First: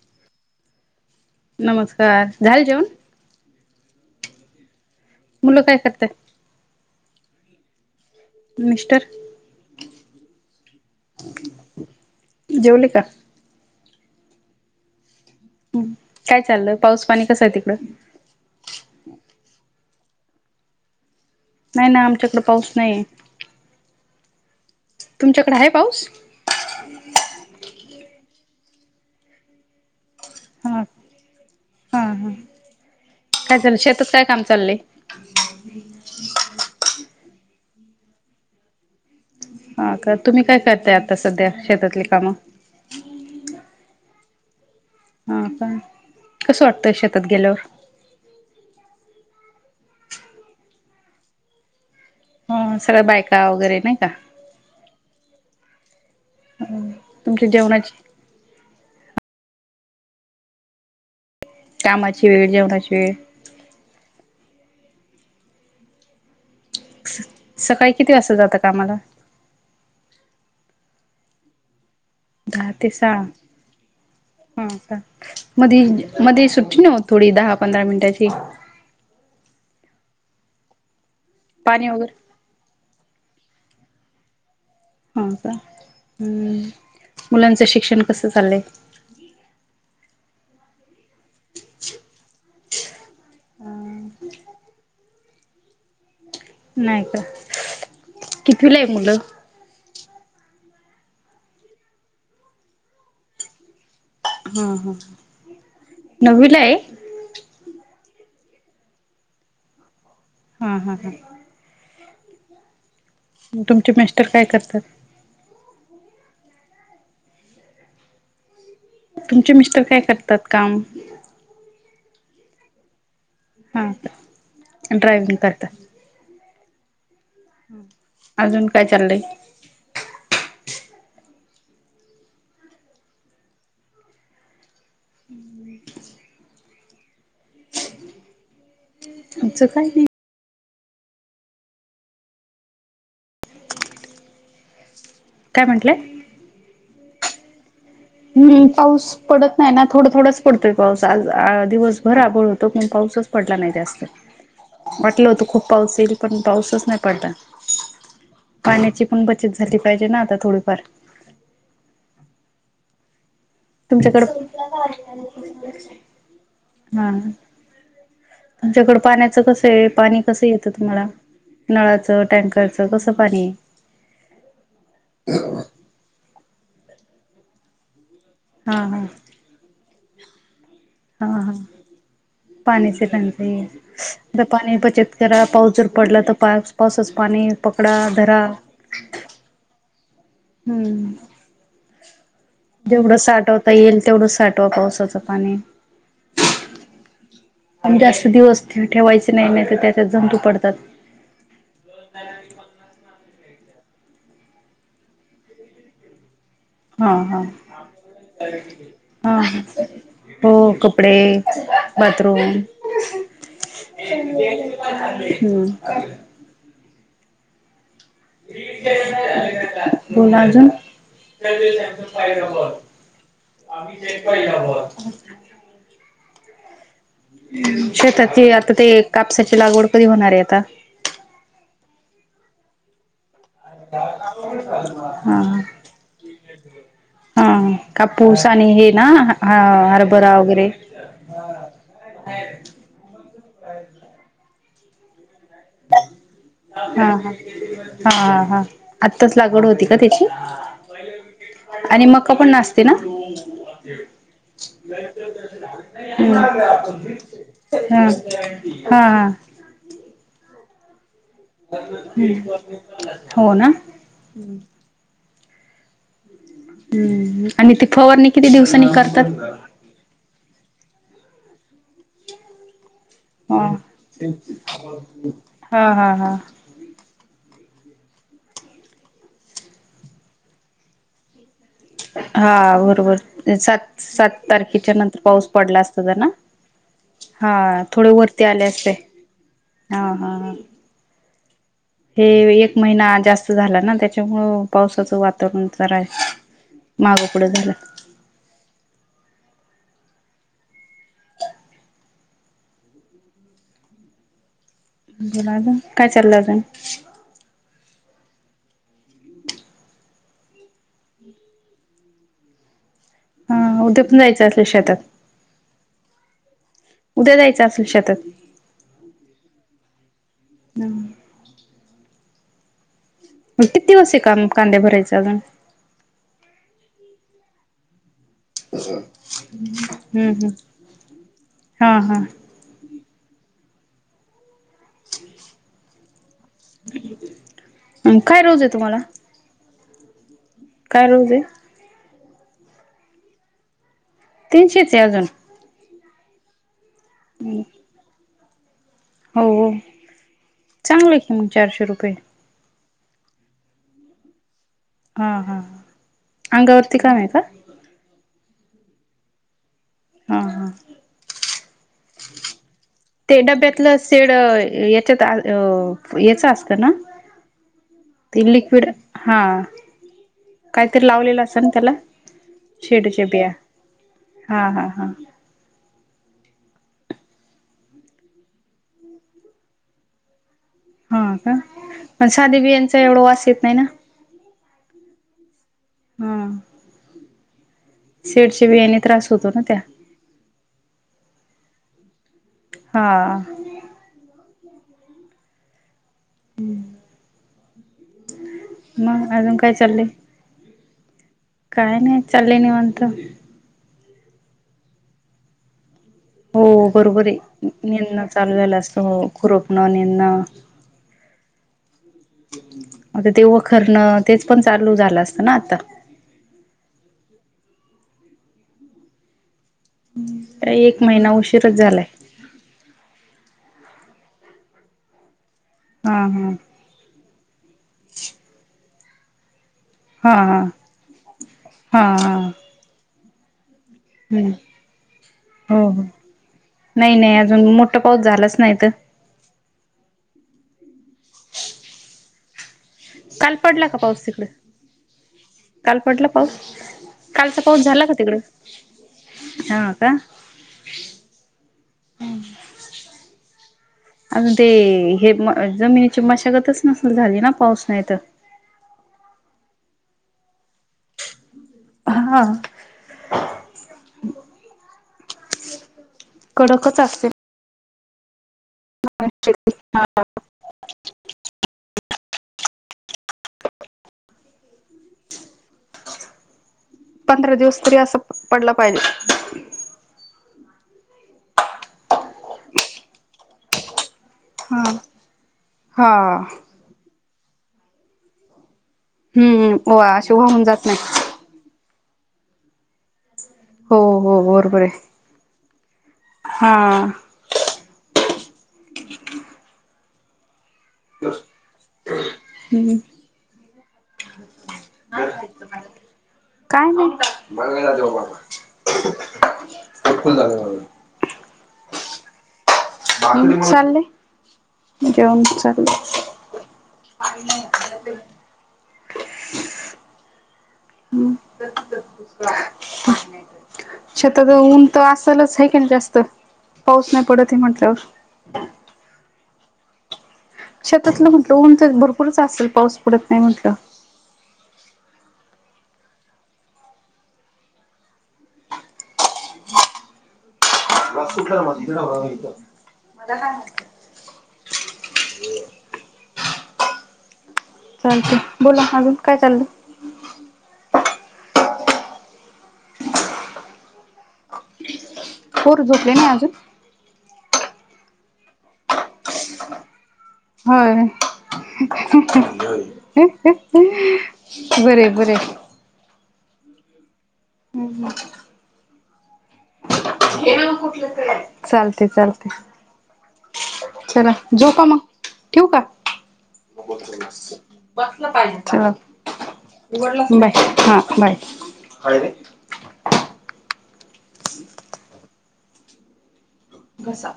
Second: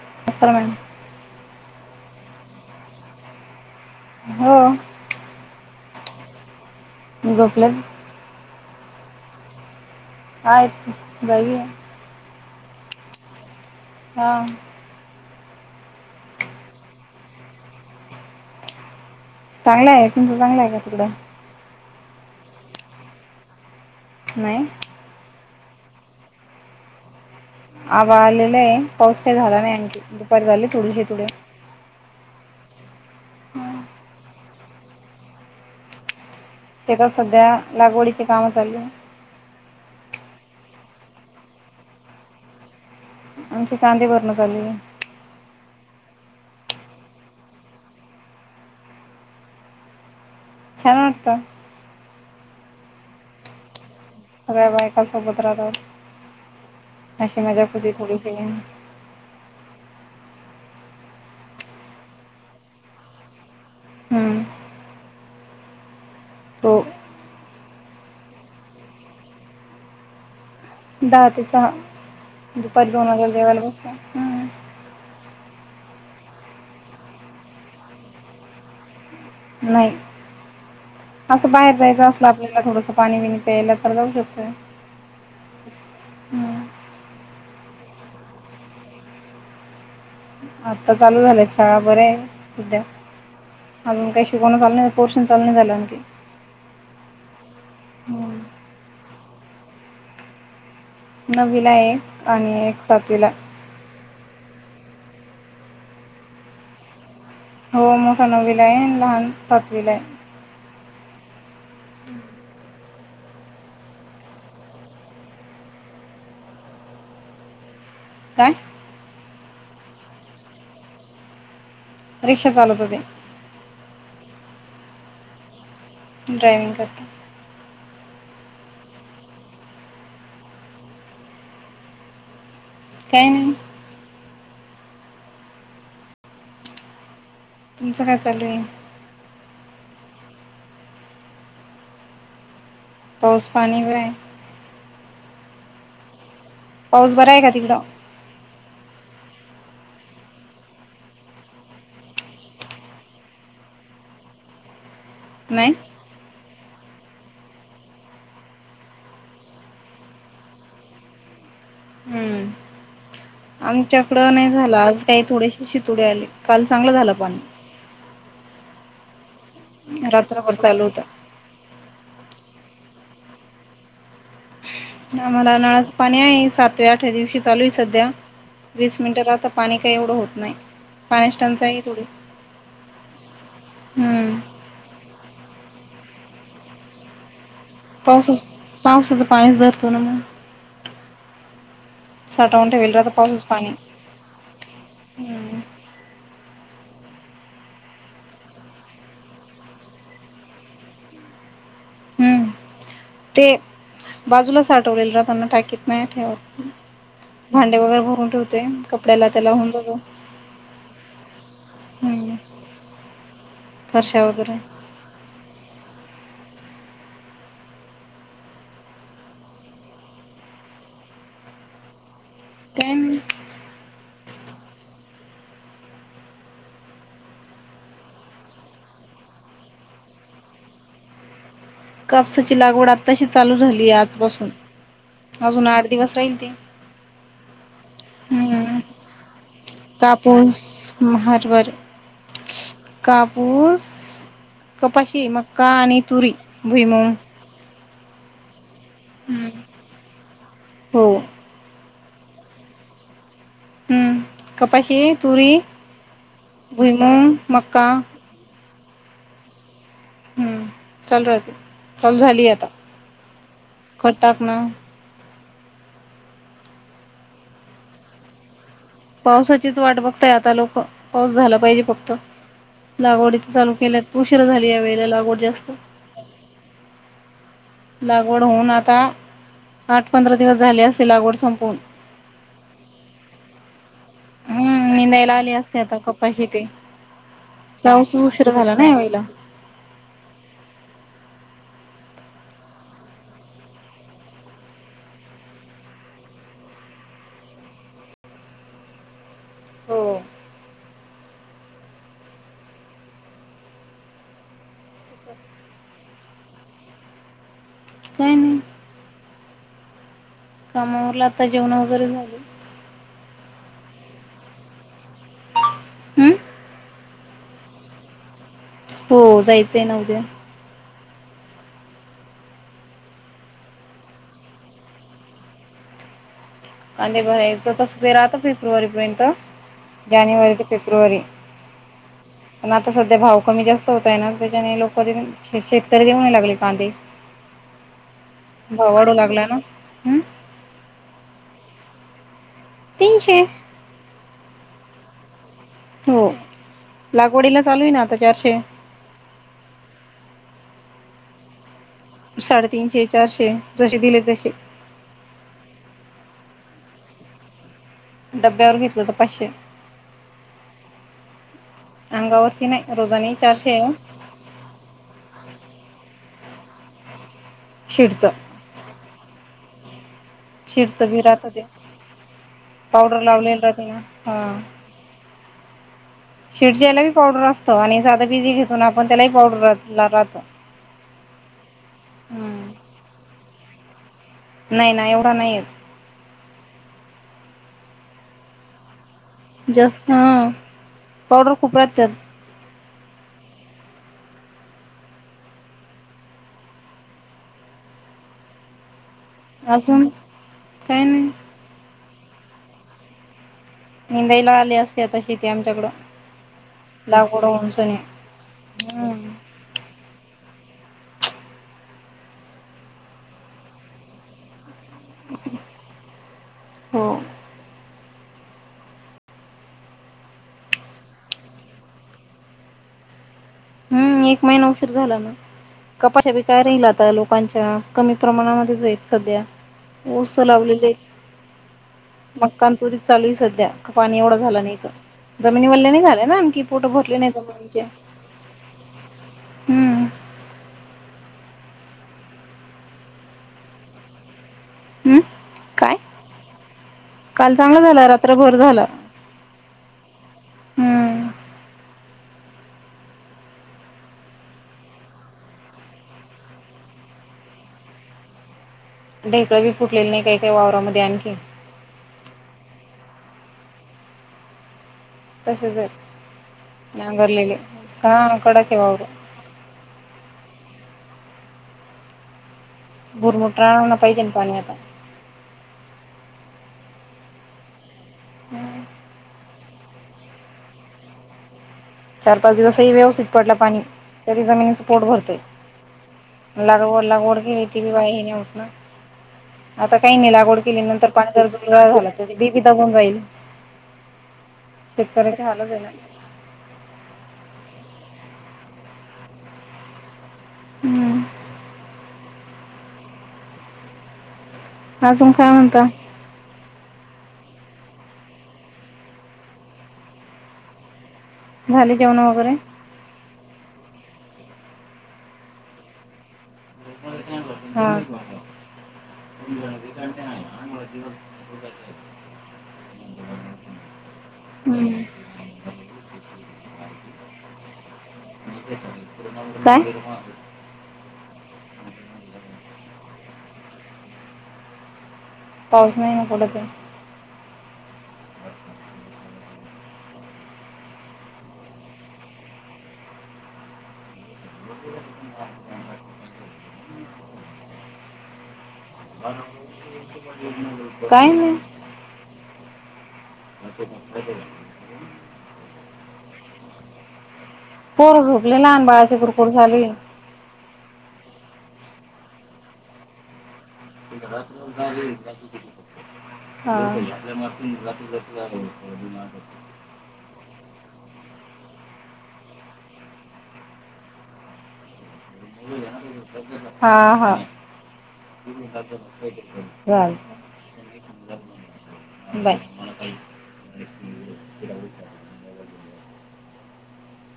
नमस्कार मॅडम नमस्कार झाल जेवण हो मुलं काय करतय झोपल्यात मिस्टर आहेत की जेवले का? हा. काय चालल पाऊस पाणी कस आहे तिकडं. [inaudible] चांगला आहे तुमचं चांगलं आहे का तिकडं? नाही ना आमच्याकडे पाऊस नाही आहे. नाही [inaudible] तुमच्याकडे आहे? पाऊस [inaudible] आभाळ आलेला आहे पाऊस काही झाला नाही आणखी दुपार झाली हा थोडीशी थोड. हा हा काय चाललंय? शेतात काय काम चाललंय? शेतात सध्या लागवडीचे काम चालू आहेत. हा तर तुम्ही काय करताय आता सध्या शेतातली कामं आमचे कांदे भरपूर झालेत. हा का, कस वाटतंय शेतात गेल्यावर? छान वाटत. हो सगळं बायका वगैरे नाही का? सगळ्या बायका सोबत राहतो [inaudible] हशी तुमच्या मजाक होती जेवणाची थोडीसी. कामाची वेळ, जेवणाची वेळ. हमं. तो सकाळी किती वाजता जाता कामाला दहा ते सहा दहा दुपारी ते दोन सहा वाजता जेवायला बसतो. हम्म हा का मध्ये, मध्ये सुट्टी नव थोडी दहा, पंधरा मिनटाची. नाही असं बाहेर पाणी जायच वगैरे असलं आपल्याला थोडस पाणी पेयला तर जाऊ शकतोय. हो का् हम्म. मुलांचं शिक्षण कसं चाललंय? आता चालू झालेय शाळा बरे आहे सध्या अजून काही शिकवण चालू नाही पोर चालू नाही झाल [unintelligible] नाही का कितवीला आहे मुलं? नवीला एक आणि एक सातवीला. हा ह [inaudible] नवीला आहे. हो मोठा नववीला आहे लहान सातवीला आहे. हां, हां, हां. तुमचे मिस्टर काय करतात? काय? तुमचे मिस्टर काय करतात काम? रिक्षा चालत होते. हा [inaudible] ड्रयविंग करता. ड्रायविंग करता अजून काय चाललंय? काही नाही. हम्म. [inaudible] तुमचं काय चालू आहे? आमचं काय नाही. पाऊस पाणी वेय काय म्हंटलंय? पाऊस बरा आहे का तिकड? हम् पाऊस पडत नाही ना थोडं-थोडच पडतोय पाऊस आज आ दिवसभर आबोळ होतो पण पाऊस पाऊसच पडला नाही जास्त. [inaudible] वाटलं होतं खूप नाही पाऊस येईल पण पाऊसच नाही पडला. पाण्याची पण बचत झाली पाहिजे ना आता थोडीफार. हम्म तुमच्याकड आमच्याकडं नाही झाला आज काही थोडेसे शितोडे आले काल चांगलं हा झालं पाणी तुमच्याकड पाण्याच कस पाणी कसं रात्रभर येतं चालू होतं तुम्हाला नळाचं टँकर खर्च कसं पाणी आम्हाला नळाचं पाणी आहे सातव्या आठव्या दिवशी चालू आहे सध्या हा वीस हा मिनिट आता पाणी का एवढं होत नाही हा पाण्याची हा टंचाई आहे थोडी पाणी स हम्म बनता पा बचत जरा पाऊस जर पडला तर पास पावसच पाणी पकडा धरा पावसाच पावसाचं पाणीच धरतो ना मग. हम्म साठवून ठेवेल राहतं जेवढं पावसाच पाणी साठवता येईल तेवढंच साठवा पावसाचं पाणी हम्म [unintelligible] आम जास्त दिवस ठेवायचे नाही नाही तर त्याच्यात जतू पडतात हम्म ते बाजूला साठवलेल र त्यांना टाकीत नाही ठेवत हा हा भांडे वगैरे भरून ठेवते कपड्याला हा त्याला हा होऊन जातो हो कपडे हम्म बाथरूम फरशा वगैरे. हम दोनाज आ काय नाही [inaudible] शेताची आता ते कापसाची लागवड कधी होणार आहे आता [unintelligible] कापसाची लागवड आताशी चालू झाली आजपसून हा अजून आठ दिवस राहील ते हा कापू सनी हे ना हा हरभरा कापूस वगैरे हा मारवर काप ऊस कपाशी मक्का आणि तुरी भुई हा मुग हा हा हा आत्ताच लागवड होती का त्याची हो आणि मक पण नाचते ना हम्म. ह कपाशी, तुरी, भुईमूग, मक्का हा [inaudible] हा हा हम्म. चालू राहते. चालू झाली आता हम हो ना खत टाकणं. हम आणि ती फवारणी किती दिवस पावसाचीच वाट बघताय आता लोक पाऊस झाला पाहिजे फक्त लागवडी ह चालु केल्या तर उशर झाली या वेळे लागवडीला जास्त हा हा हा लागवड होऊन आता आठ पंधरा दिवस झाले असते लागवड संपवून हा बरोबर सात सात हम्म तारखेच्या नंतर निंदायला पाऊस आले पडला असते असत आता तर ना कपाशी ते. हा थोडे पाऊसच वरती उशीर आले झाला ना असते यावेळेला. हा हा हे एक महिना जास्त झाला ना त्याच्यामुळं पावसाचं वातावरण जरा आहे माग पुड झालं [unintelligible] बोलाज काय चाललं काय नाही काम आवरले आता जेवण वगैरे झाले हा उद्या पण जायचं असलं शेतात हम्म उद्या जायचं असेल शेतात हो जायचं आहे ना उद्या ह किती वार्षे कान कांदे भरायचे अजून आणि बयचं तस फे राहता फेब्रुवारी पर्यंत हम्म जानेवारी ते हम्म फेब्रुवारी हा हा पण आता सध्या भाव कमी जास्त होतय ना त्याच्याने लोक शेतकरी देऊ लागले कां काय रोज आहे भाव तुम्हाला वाढू लागला ना हम काय रोज आहे तीनशे तीनशेच आहे अजून हो लागवडीला चालू आहे ना आता चारशे हो हो चांगलं आहे कि मग चारशे रुपये साडेतीनशे चारशे जसे दिले तसे हा हा अंगावरती काम आहे का डब्यावर घेतलंत पाचशे हम हम अंगावर ते डब्यातलं शेड याच्यात अ याच असत ना शिडचं ते लिक्विड हा काहीतरी शिडचं बी लावलेलं राहत असं ते ना त्याला पावडर शेडीच्या बिया लावलेली राहते ना हा हा हा शिडच्यायलली पावडर असतो आणि साध बिझयी घेतो ना आपण त्यालाही पावडर राहतो हा का पण साधे बियाचा एवढं वास येत नाही ना नाही ना एवढा नाही आहेत ह शेडचे बीयाने जास्त ह पावडर खूप राहते त्यात हा हं मग अजून काय चाललय काही नाही काय नाही चालले म्हणत मुंबई ला आली असते आता शेती आमच्याकडं हो बरोबर लागवड आहे उंचणे नेंद चालूयला असतं हो खुरोप न ने ना आता तेव्हाखरणं तेच पण चाल चाल झालं असत ना आ हो एक महिना उशीरच झालाय हम् एक महिना उशीर झाला ना हा कपाश बी हा काय राहिल आता लोकांच्या कमी प्रमाणामध्ये जाईेत सध्या ऊस हा हा लावलेले हा हा मक्कान तुरीत चालू आहे सध्या पाणी एवढं हम्म झालं नाही तर हो जमिनीवाल्या नाही हो झालं ना आणखी पोट भरले नाही जमनीचे नाहीत काल पडला का पाऊस तकडे हम्म काय कालपटलं पाऊ काल कालचा चांगलं पाऊस झाला झालं का तिकड रात्रभर झालं हा का हम्म ह अजून ते हे जमिनीची मशागतच नसल झाली ना पाऊस नाही तर [inaudible] जमीन क्रवी फुटलेले नाही काही काही वावरामध्ये आणखी हा तसेच आहे नांगरलेले का कड हा बुरमुुठ राहना पाहिज ना पाणी आता पंधरा दिवस तरी असं पडलं हम्म. पाहिजे चार पाच दिवसही व्यवस्थित पडला पाणी तरी हा जमिनीचं पोट भरतंय हा लागवड लागवड. घती बी बाई नाही उतणार. हम्म आता वा काही नाही अशी लागवड वाहून केली जात नंतर नाही पाणी जर दु झालं त बीबी दगून जाईल. हो हो बरोबर आहे शेतकऱ्याचे हालच आहे ना. हा. हम्म हम्म. अजून काय म्हणता काय नाही. मगवेलाजव बा खु झागग खाली जाऊना वगैरे चाले जेऊन चा. अन. हा हम्म बससस. शछतात ऊन तर हम्म. असलच आहे की ना जास्त पाऊस नाही पडत हे म्हटल्यावर काय? शतातलं म्हटलं ऊन तर भरपूरच असेल पाऊस पडत नाही म्हटलं. पाऊस नाही ना कठच मा. काही आवाज येकु येत नाही. चालत बोला अजून काय चालल. काय ना. होर झोपले ना अजून पोर झोपले लहान बाळाचे होय. बर बर. जात झा हो. चालते चालते. चला झोपा मगं ठेवू का. हा हा बसलं पाहिजे च चालतंय. उघडल बाय हा बाय. बाय. [inaudible] घसा.